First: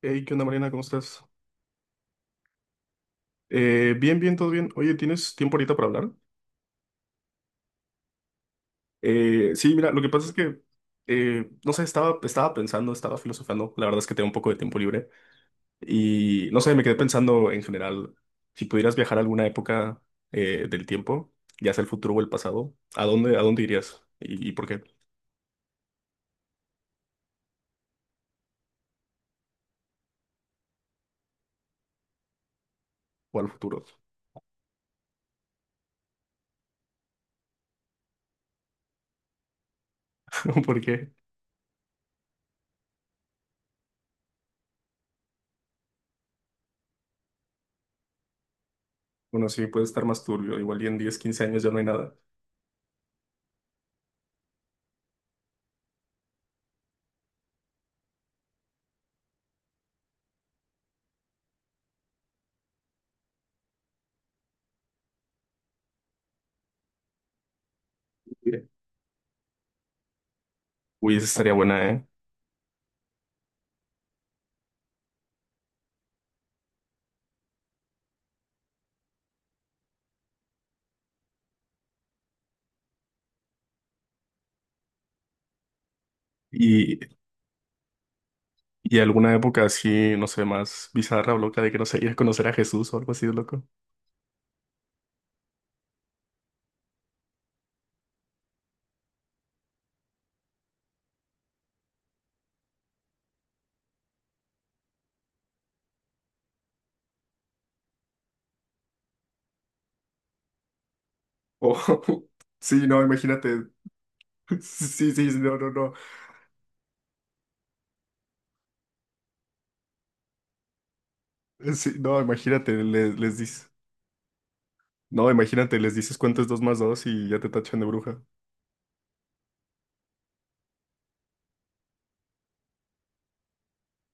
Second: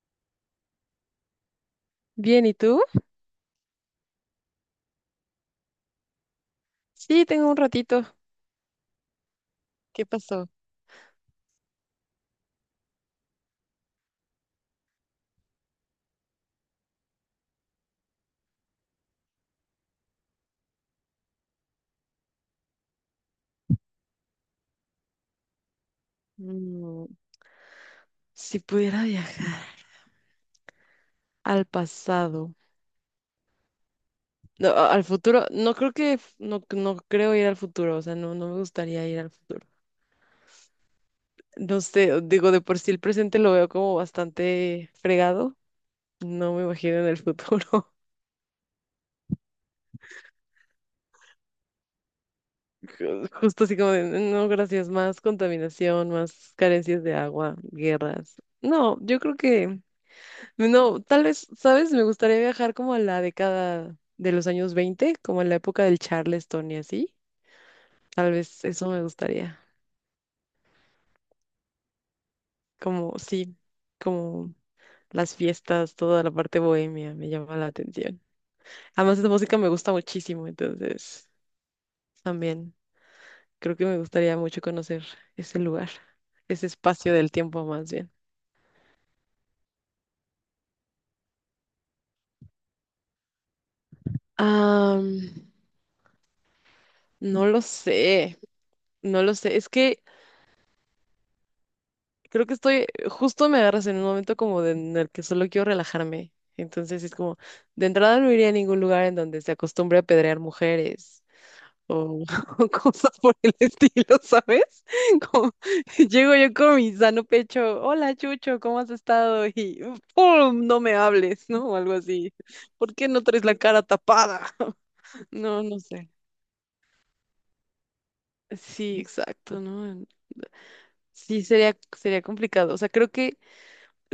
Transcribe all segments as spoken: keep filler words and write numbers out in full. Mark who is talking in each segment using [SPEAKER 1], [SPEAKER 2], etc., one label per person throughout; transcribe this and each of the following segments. [SPEAKER 1] Hey, ¿qué onda, Mariana? ¿Cómo estás?
[SPEAKER 2] Bien, ¿y tú?
[SPEAKER 1] Eh, bien, bien, todo bien. Oye, ¿tienes tiempo ahorita para hablar?
[SPEAKER 2] Sí, tengo un ratito.
[SPEAKER 1] Eh, sí, mira, lo
[SPEAKER 2] ¿Qué
[SPEAKER 1] que pasa es
[SPEAKER 2] pasó?
[SPEAKER 1] que, eh, no sé, estaba, estaba pensando, estaba filosofando. La verdad es que tengo un poco de tiempo libre. Y, no sé, me quedé pensando en general, si pudieras viajar a alguna época eh, del tiempo, ya sea el futuro o el pasado, ¿a dónde, a dónde irías? ¿Y, y por qué?
[SPEAKER 2] Mm, si pudiera viajar al pasado,
[SPEAKER 1] ¿O al futuro?
[SPEAKER 2] no, a- al futuro, no creo que, f- no, no creo ir al futuro, o sea, no, no me gustaría ir al futuro.
[SPEAKER 1] ¿Por qué?
[SPEAKER 2] No sé, digo, de por sí el presente lo veo como bastante fregado, no me imagino en el futuro.
[SPEAKER 1] Bueno, sí, puede estar más turbio. Igual y en diez, quince años ya no hay nada.
[SPEAKER 2] Ju- Justo así como de, no, gracias, más contaminación, más carencias de agua, guerras. No, yo creo que no, tal vez, ¿sabes? Me gustaría viajar como a la década de los años veinte, como en la época del Charleston y así. Tal vez eso me gustaría.
[SPEAKER 1] Uy, esa estaría buena, ¿eh?
[SPEAKER 2] Como, sí, como las fiestas, toda la parte bohemia me llama la atención. Además, esa música me gusta muchísimo, entonces también creo que me gustaría mucho conocer ese lugar, ese
[SPEAKER 1] Y
[SPEAKER 2] espacio del tiempo más bien.
[SPEAKER 1] Y alguna época así, no sé, más bizarra o loca de que no sé, ir a conocer a Jesús o algo así de loco.
[SPEAKER 2] Ah, no lo sé, no lo sé. Es que creo que estoy, justo me agarras en un momento como de- en el que solo quiero relajarme. Entonces es como, de entrada no iría a ningún lugar en donde se acostumbre a apedrear mujeres
[SPEAKER 1] O-
[SPEAKER 2] o, o
[SPEAKER 1] sí, no,
[SPEAKER 2] cosas por el
[SPEAKER 1] imagínate.
[SPEAKER 2] estilo, ¿sabes?
[SPEAKER 1] Sí, sí, sí,
[SPEAKER 2] Como,
[SPEAKER 1] no, no, no.
[SPEAKER 2] llego yo con mi sano pecho, hola Chucho, ¿cómo has estado? Y ¡pum! No me hables, ¿no?
[SPEAKER 1] Eh,
[SPEAKER 2] O algo
[SPEAKER 1] Sí, no,
[SPEAKER 2] así.
[SPEAKER 1] imagínate,
[SPEAKER 2] ¿Por qué
[SPEAKER 1] le-
[SPEAKER 2] no
[SPEAKER 1] les,
[SPEAKER 2] traes la
[SPEAKER 1] dices.
[SPEAKER 2] cara tapada?
[SPEAKER 1] No,
[SPEAKER 2] No, no
[SPEAKER 1] imagínate, les
[SPEAKER 2] sé.
[SPEAKER 1] dices cuánto es dos más dos y ya te tachan de bruja.
[SPEAKER 2] Sí, exacto, ¿no? Sí, sería, sería complicado. O sea, creo que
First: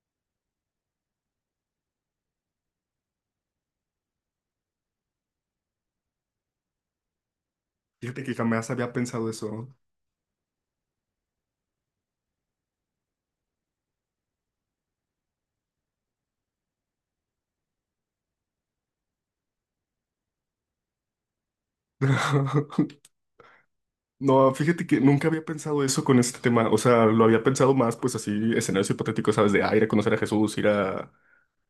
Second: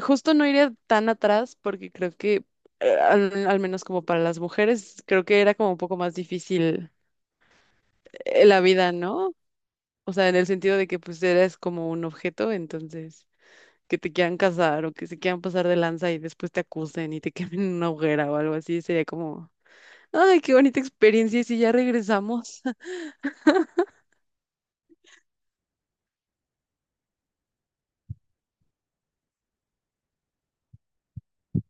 [SPEAKER 2] justo no iría tan atrás porque creo que, eh, al, al menos como para las mujeres, creo que era como un poco más difícil
[SPEAKER 1] Fíjate que
[SPEAKER 2] eh, la
[SPEAKER 1] jamás había
[SPEAKER 2] vida,
[SPEAKER 1] pensado
[SPEAKER 2] ¿no?
[SPEAKER 1] eso.
[SPEAKER 2] O sea, en el sentido de que pues eres como un objeto, entonces que te quieran casar o que se quieran pasar de lanza y después te acusen y te quemen en una hoguera o algo así, sería como, ay, qué bonita experiencia, y si ya regresamos.
[SPEAKER 1] No, fíjate que nunca había pensado eso con este tema. O sea, lo había pensado más, pues así, escenarios hipotéticos, ¿sabes? De ah, ir a conocer a Jesús, ir a,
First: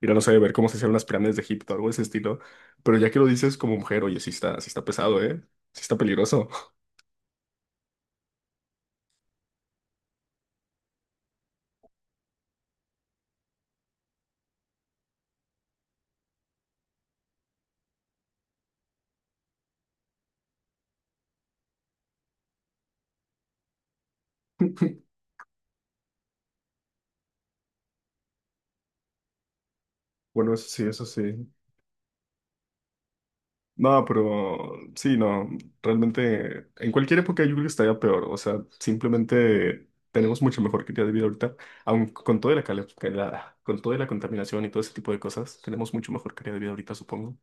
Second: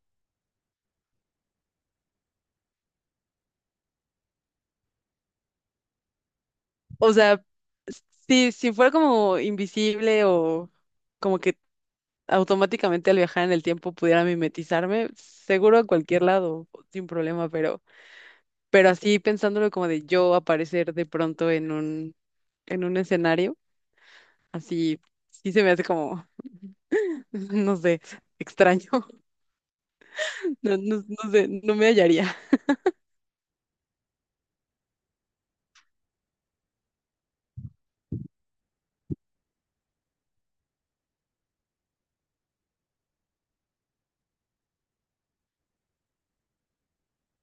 [SPEAKER 1] ir a, no sé, ver cómo se hicieron las pirámides de Egipto, algo de ese estilo. Pero ya que lo dices como mujer, oye, sí está, sí está pesado, ¿eh? Sí está peligroso.
[SPEAKER 2] O sea, si, si fuera como invisible o como que automáticamente al viajar en el tiempo pudiera mimetizarme, seguro a cualquier lado, sin problema, pero, pero así pensándolo como de yo aparecer de pronto en un, en un escenario, así sí se me hace como, no sé, extraño.
[SPEAKER 1] Bueno, eso
[SPEAKER 2] No,
[SPEAKER 1] sí, eso
[SPEAKER 2] no, no
[SPEAKER 1] sí.
[SPEAKER 2] sé, no me hallaría.
[SPEAKER 1] No, pero sí, no, realmente en cualquier época yo creo que estaría peor. O sea, simplemente tenemos mucho mejor calidad de vida ahorita, aun con toda la, cale- que la- con toda la contaminación y todo ese tipo de cosas, tenemos mucho mejor calidad de vida ahorita, supongo.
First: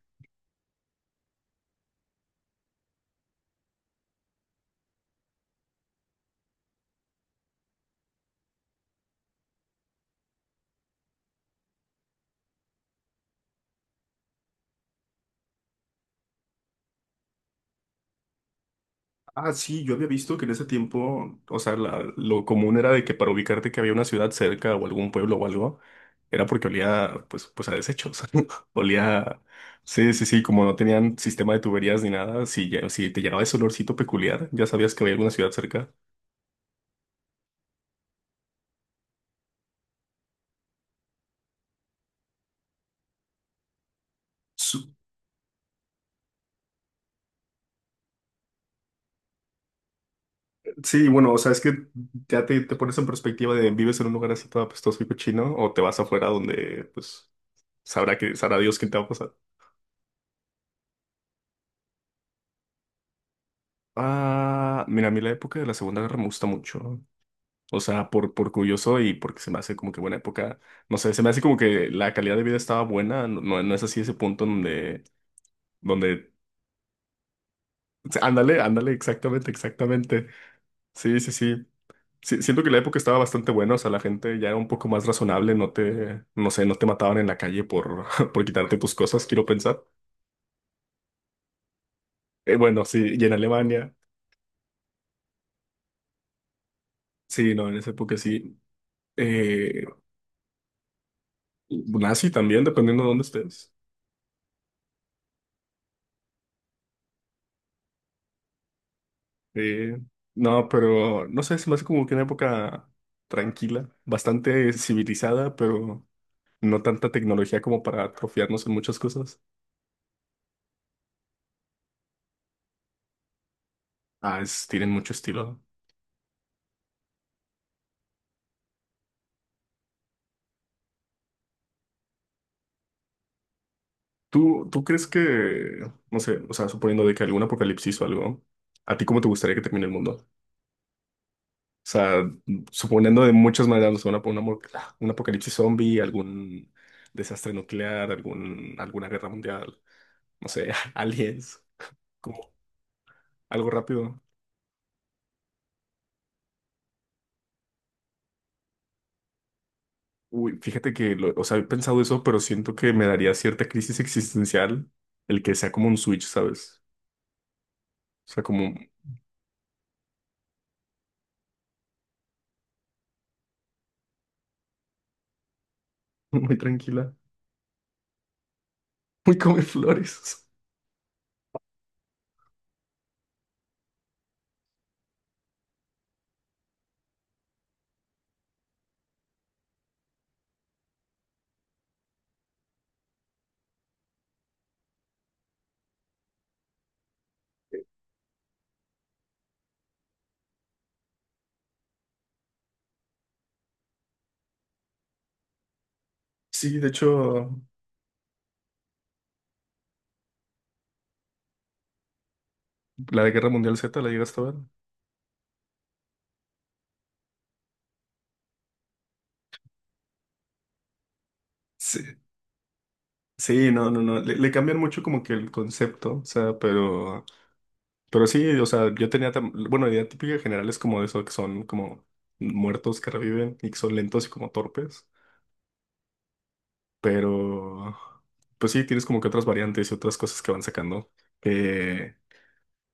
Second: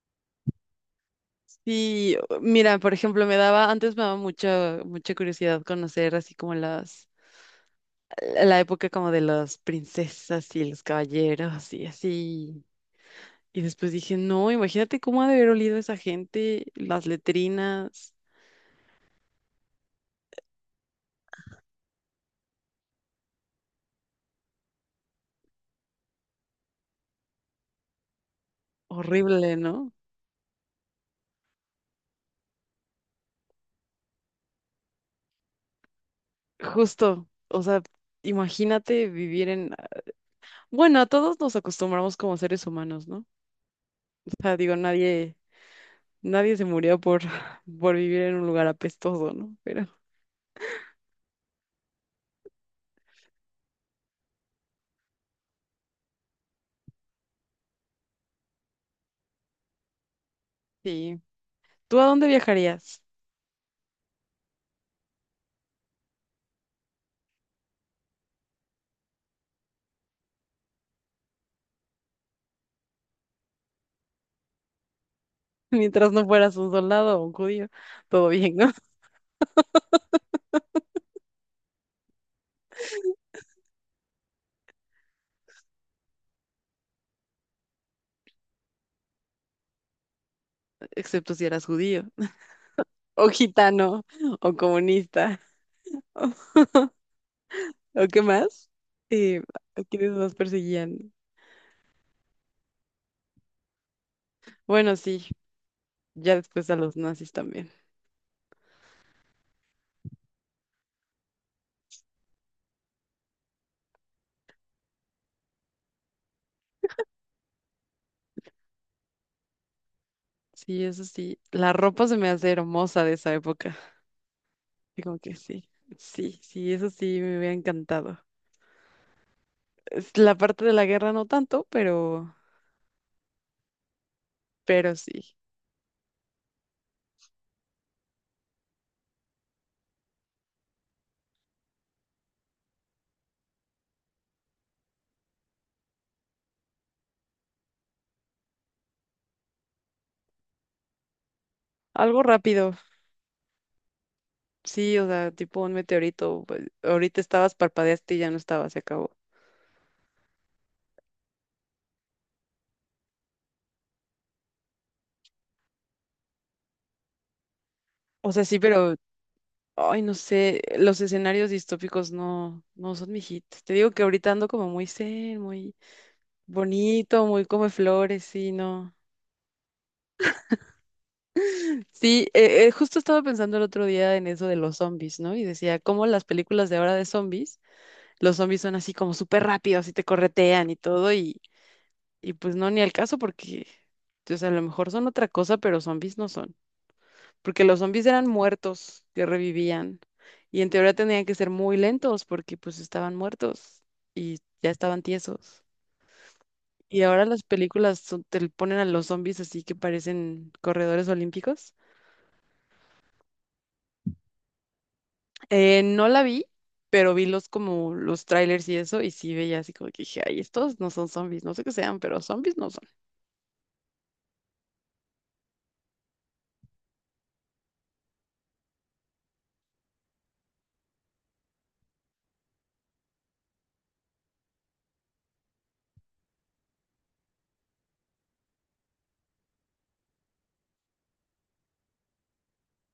[SPEAKER 2] Sí, mira, por ejemplo, me daba, antes me daba mucha, mucha curiosidad conocer así como las, la época como de las princesas y los caballeros y así. Y después dije, no, imagínate cómo ha de haber olido esa gente, las letrinas,
[SPEAKER 1] Ah, sí, yo había visto que en ese tiempo, o sea, la- lo común era de que para ubicarte que había una ciudad cerca o algún pueblo o algo, era porque olía, pues, pues a desechos. Olía,
[SPEAKER 2] horrible, ¿no?
[SPEAKER 1] sí, sí, sí, como no tenían sistema de tuberías ni nada, si, ya- si te llegaba ese olorcito peculiar, ya sabías que había alguna ciudad cerca.
[SPEAKER 2] Justo, o sea, imagínate vivir en... Bueno, a todos nos acostumbramos como seres humanos, ¿no? O sea, digo,
[SPEAKER 1] Su-
[SPEAKER 2] nadie, nadie se murió por, por vivir en un lugar apestoso, ¿no? Pero
[SPEAKER 1] Sí, bueno, o sea, es que ya te, te pones en perspectiva de vives en un lugar así todo apestoso y cochino, o te vas afuera donde, pues, sabrá que, sabrá Dios quién te va a pasar.
[SPEAKER 2] sí, ¿tú a dónde viajarías?
[SPEAKER 1] Ah, mira, a mí la época de la Segunda Guerra me gusta mucho. O sea, por, por curioso y porque se me hace como que buena época. No sé, se me hace como que la calidad de vida estaba buena. No, no no es así ese punto donde,
[SPEAKER 2] Mientras no
[SPEAKER 1] donde,
[SPEAKER 2] fueras un soldado o un judío,
[SPEAKER 1] sí,
[SPEAKER 2] todo bien,
[SPEAKER 1] ándale,
[SPEAKER 2] ¿no?
[SPEAKER 1] ándale, exactamente, exactamente. Sí, sí, sí. Sí, siento que la época estaba bastante buena. O sea, la gente ya era un poco más razonable. No te, no sé, no te mataban en la calle por, por quitarte tus cosas, quiero pensar.
[SPEAKER 2] Excepto si eras judío,
[SPEAKER 1] Eh, bueno, sí, y
[SPEAKER 2] o
[SPEAKER 1] en Alemania.
[SPEAKER 2] gitano, o comunista.
[SPEAKER 1] Sí, no, en esa
[SPEAKER 2] ¿O
[SPEAKER 1] época
[SPEAKER 2] qué
[SPEAKER 1] sí.
[SPEAKER 2] más? Eh, ¿a
[SPEAKER 1] Eh,
[SPEAKER 2] quiénes más perseguían?
[SPEAKER 1] Nazi también, dependiendo de dónde estés.
[SPEAKER 2] Bueno, sí, ya después a los nazis también.
[SPEAKER 1] Eh, no, pero no sé, se me hace como que una época tranquila, bastante civilizada, pero no tanta tecnología como para atrofiarnos en muchas cosas.
[SPEAKER 2] Sí, eso sí. La ropa se me hace hermosa de esa época.
[SPEAKER 1] Ah, es- tienen
[SPEAKER 2] Y
[SPEAKER 1] mucho
[SPEAKER 2] como que
[SPEAKER 1] estilo.
[SPEAKER 2] sí, sí, sí, eso sí me hubiera encantado. Es la parte de la guerra no tanto, pero,
[SPEAKER 1] ¿Tú, tú
[SPEAKER 2] pero
[SPEAKER 1] crees
[SPEAKER 2] sí.
[SPEAKER 1] que, no sé, o sea, suponiendo de que algún apocalipsis o algo, ¿a ti cómo te gustaría que termine el mundo? O sea, suponiendo de muchas maneras, no sé, una- una mo- un apocalipsis zombie, algún desastre nuclear, algún, alguna guerra mundial, no sé, aliens,
[SPEAKER 2] Algo
[SPEAKER 1] como
[SPEAKER 2] rápido,
[SPEAKER 1] algo rápido.
[SPEAKER 2] sí, o sea, tipo un meteorito. Pues, ahorita estabas, parpadeaste y ya no estaba, se acabó.
[SPEAKER 1] Uy, fíjate que, lo- o sea, he pensado eso, pero siento que me daría cierta crisis existencial el que sea como un switch, ¿sabes? O
[SPEAKER 2] O
[SPEAKER 1] sea,
[SPEAKER 2] sea, sí,
[SPEAKER 1] como
[SPEAKER 2] pero, ay, no sé, los escenarios distópicos no, no son mi hit. Te digo que ahorita ando como muy zen, muy
[SPEAKER 1] muy tranquila,
[SPEAKER 2] bonito, muy come flores, sí, no.
[SPEAKER 1] muy come flores.
[SPEAKER 2] Sí, eh, eh, justo estaba pensando el otro día en eso de los zombies, ¿no? Y decía, cómo las películas de ahora de zombies, los zombies son así como súper rápidos y te corretean y todo, y, y pues no, ni al caso porque, o sea, a lo mejor son otra cosa, pero zombies no son. Porque los zombies eran muertos que revivían y en teoría tenían que ser muy lentos porque pues estaban muertos y ya estaban tiesos.
[SPEAKER 1] Sí, de
[SPEAKER 2] Y ahora las
[SPEAKER 1] hecho,
[SPEAKER 2] películas son- te le ponen a los zombies así que parecen corredores olímpicos.
[SPEAKER 1] la de Guerra Mundial Z la llegaste a ver.
[SPEAKER 2] Eh, no la vi, pero vi los como los trailers y eso, y sí veía así como que dije, ay, estos no son zombies, no sé qué
[SPEAKER 1] Sí,
[SPEAKER 2] sean, pero zombies no son.
[SPEAKER 1] sí, no, no, no. Le, le cambian mucho como que el concepto, o sea, pero, pero sí, o sea, yo tenía, tam- bueno, la idea típica general es como de eso, que son como muertos que reviven y que son lentos y como torpes. Pero, pues sí, tienes como que otras variantes y otras cosas que van sacando. Eh,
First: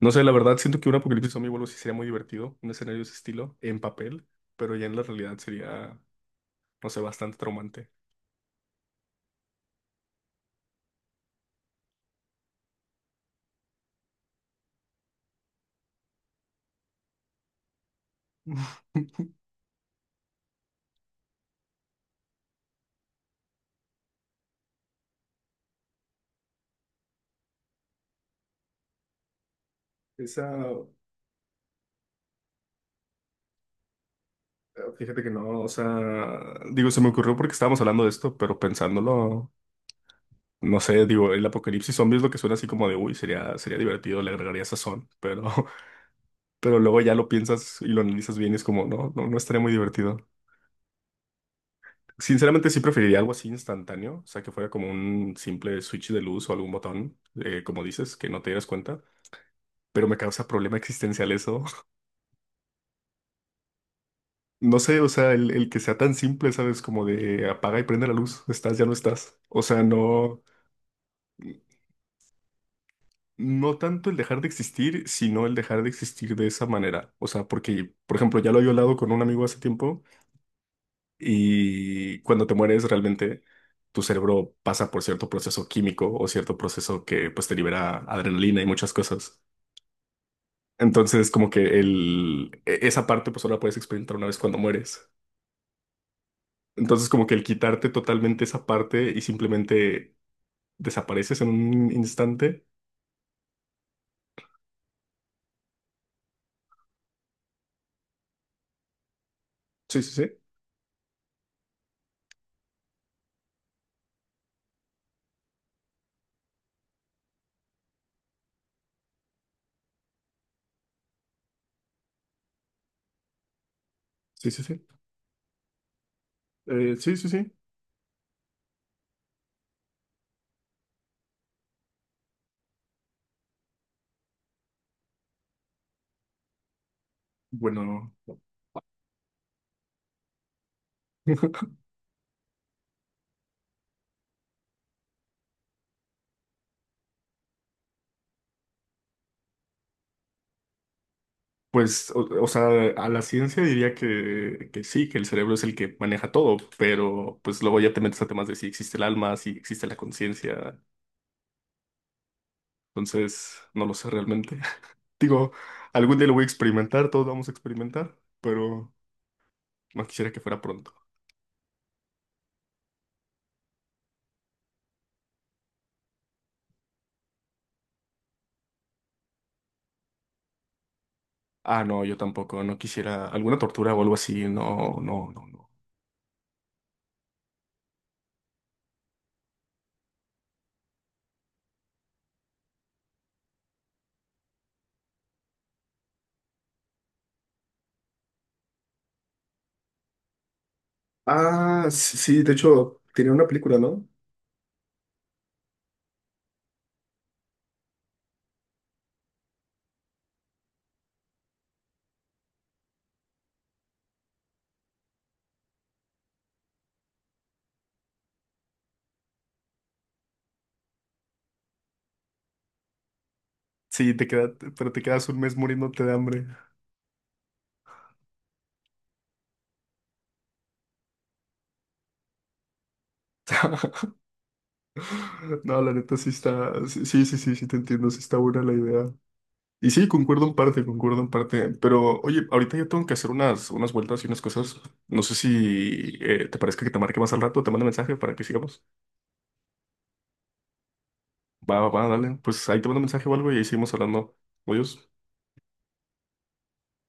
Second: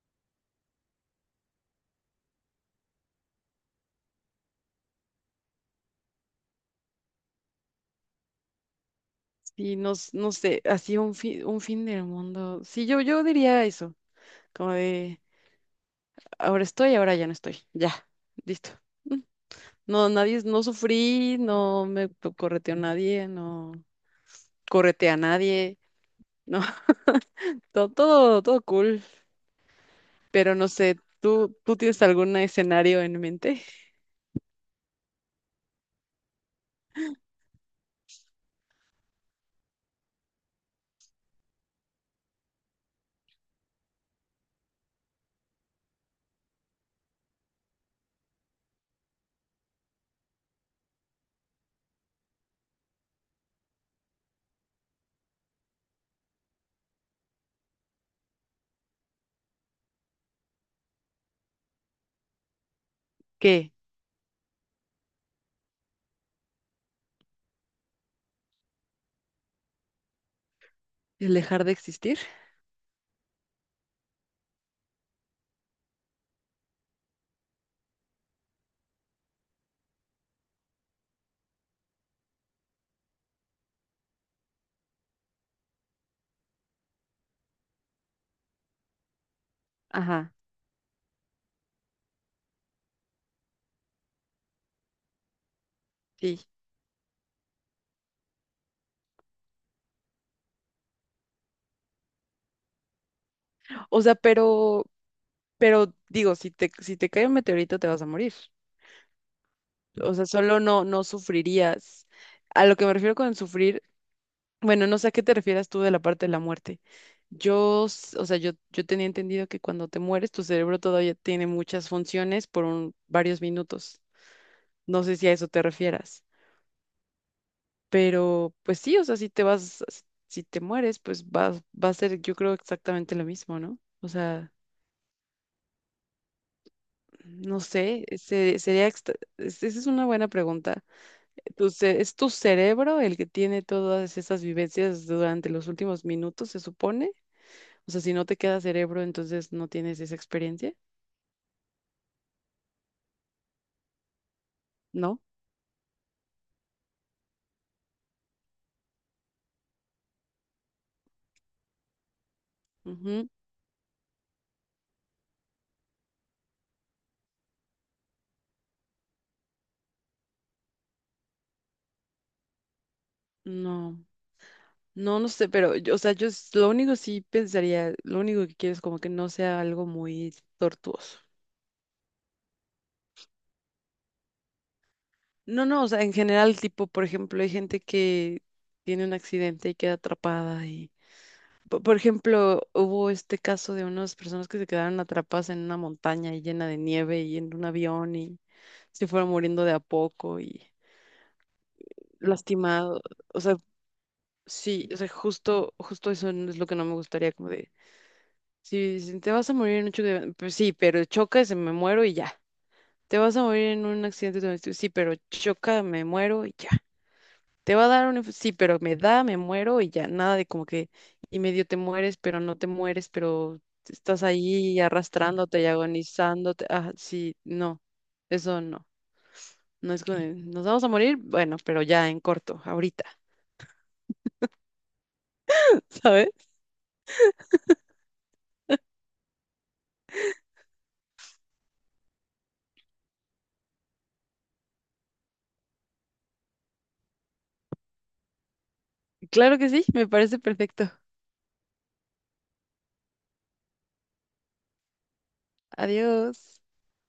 [SPEAKER 1] no sé, la verdad, siento que un apocalipsis zombie vuelvo sí sería muy divertido, un escenario de ese estilo, en papel, pero ya en la realidad sería, no sé, bastante traumante.
[SPEAKER 2] Y no, s- no sé, así un fin, un fin del mundo. Sí, yo, yo diría eso, como de ahora estoy, ahora ya no estoy. Ya, listo. Mm. No, nadie, no sufrí, no me p- correteó nadie, no correte a nadie, no, todo, todo, todo cool.
[SPEAKER 1] Esa,
[SPEAKER 2] Pero no sé, ¿tú, tú tienes algún escenario en mente?
[SPEAKER 1] ah, fíjate que no, o sea, digo, se me ocurrió porque estábamos hablando de esto, pero pensándolo, no sé, digo, el apocalipsis zombie es lo que suena así como de, uy, sería, sería divertido, le agregaría sazón, pero, pero luego ya lo piensas y lo analizas bien y es como, no, no, no estaría muy divertido. Sinceramente sí preferiría algo así instantáneo, o sea, que fuera como un simple switch de luz o algún botón, eh, como dices, que no te dieras cuenta, pero me causa problema existencial eso.
[SPEAKER 2] ¿Qué?
[SPEAKER 1] No sé, o sea, el, el que sea tan simple, ¿sabes? Como de apaga y prende la luz, estás, ya no estás. O sea, no,
[SPEAKER 2] ¿El dejar de existir?
[SPEAKER 1] no tanto el dejar de existir, sino el dejar de existir de esa manera. O sea, porque, por ejemplo, ya lo había hablado con un amigo hace tiempo. Y cuando te mueres, realmente tu cerebro pasa por cierto proceso químico o cierto proceso que pues te libera adrenalina y muchas cosas.
[SPEAKER 2] Ajá,
[SPEAKER 1] Entonces, como que el, e- esa parte pues solo la puedes experimentar una vez cuando mueres.
[SPEAKER 2] sí.
[SPEAKER 1] Entonces, como que el quitarte totalmente esa parte y simplemente desapareces en un instante.
[SPEAKER 2] O sea, pero, pero digo, si te, si te cae un meteorito te vas a morir.
[SPEAKER 1] Sí, sí,
[SPEAKER 2] O sea,
[SPEAKER 1] sí.
[SPEAKER 2] solo no, no sufrirías. A lo que me refiero con sufrir, bueno, no sé a qué te refieras tú de la parte de la muerte. Yo, s- o sea, yo, yo tenía entendido que cuando te mueres, tu cerebro todavía tiene muchas funciones por un- varios minutos.
[SPEAKER 1] Sí, sí, sí.
[SPEAKER 2] No sé si a eso te refieras.
[SPEAKER 1] Eh, sí, sí, sí.
[SPEAKER 2] Pero pues sí, o sea, si te vas, si si te mueres, pues va, va a ser, yo creo, exactamente lo mismo, ¿no? O sea, no sé,
[SPEAKER 1] Bueno.
[SPEAKER 2] se- sería, extra- es- esa es una buena pregunta. Tu ce- ¿es tu cerebro el que tiene todas esas vivencias durante los últimos minutos, se supone? O sea, si no te queda cerebro, entonces no tienes esa experiencia,
[SPEAKER 1] Pues, o, o sea, a la ciencia diría que, que sí, que
[SPEAKER 2] ¿no?
[SPEAKER 1] el cerebro es el que maneja todo, pero pues luego ya te metes a temas de si existe el alma, si existe la conciencia,
[SPEAKER 2] Ujú,
[SPEAKER 1] entonces no lo sé realmente. Digo, algún día lo voy a experimentar, todos vamos a experimentar, pero no quisiera que fuera pronto.
[SPEAKER 2] no. No, no sé, pero, yo- o sea, yo s- lo único sí pensaría, lo único que quiero es como que no sea algo muy tortuoso.
[SPEAKER 1] Ah, no, yo tampoco, no quisiera alguna tortura o algo así, no, no, no,
[SPEAKER 2] No,
[SPEAKER 1] no.
[SPEAKER 2] no, o sea, en general, tipo, por ejemplo, hay gente que tiene un accidente y queda atrapada y, po- por ejemplo, hubo este caso de unas personas que se quedaron atrapadas en una montaña y llena de nieve y en un avión y se fueron muriendo de a poco y
[SPEAKER 1] Ah, sí, sí, de hecho,
[SPEAKER 2] lastimado,
[SPEAKER 1] tenía
[SPEAKER 2] o
[SPEAKER 1] una
[SPEAKER 2] sea,
[SPEAKER 1] película, ¿no?
[SPEAKER 2] sí, o sea, justo, justo eso no es lo que no me gustaría, como de, si, si te vas a morir en un choque, de- avión, pues sí, pero choca y se me muero y ya. Te vas a morir en un accidente, de- avión, sí, pero choca, me muero y ya. Te va a dar un... inf- sí, pero me da, me muero y ya, nada de como que y medio te mueres, pero no te mueres, pero
[SPEAKER 1] Sí,
[SPEAKER 2] estás
[SPEAKER 1] te queda,
[SPEAKER 2] ahí
[SPEAKER 1] pero te quedas un mes
[SPEAKER 2] arrastrándote y
[SPEAKER 1] muriéndote de hambre.
[SPEAKER 2] agonizándote. Ah, sí, no, eso no. No es como, de, nos vamos a morir, bueno, pero ya en corto, ahorita,
[SPEAKER 1] No, la neta sí
[SPEAKER 2] ¿sabes?
[SPEAKER 1] está, sí, sí, sí, sí, sí te entiendo, sí está buena la idea. Y sí, concuerdo en parte, concuerdo en parte. Pero, oye, ahorita ya tengo que hacer unas, unas vueltas y unas cosas. No sé si eh, te parezca que te marque más al rato, te mando mensaje para que sigamos.
[SPEAKER 2] Claro que sí, me parece perfecto.
[SPEAKER 1] Va, va, va, dale. Pues ahí te mando mensaje o algo y ahí seguimos hablando. Adiós.
[SPEAKER 2] Adiós.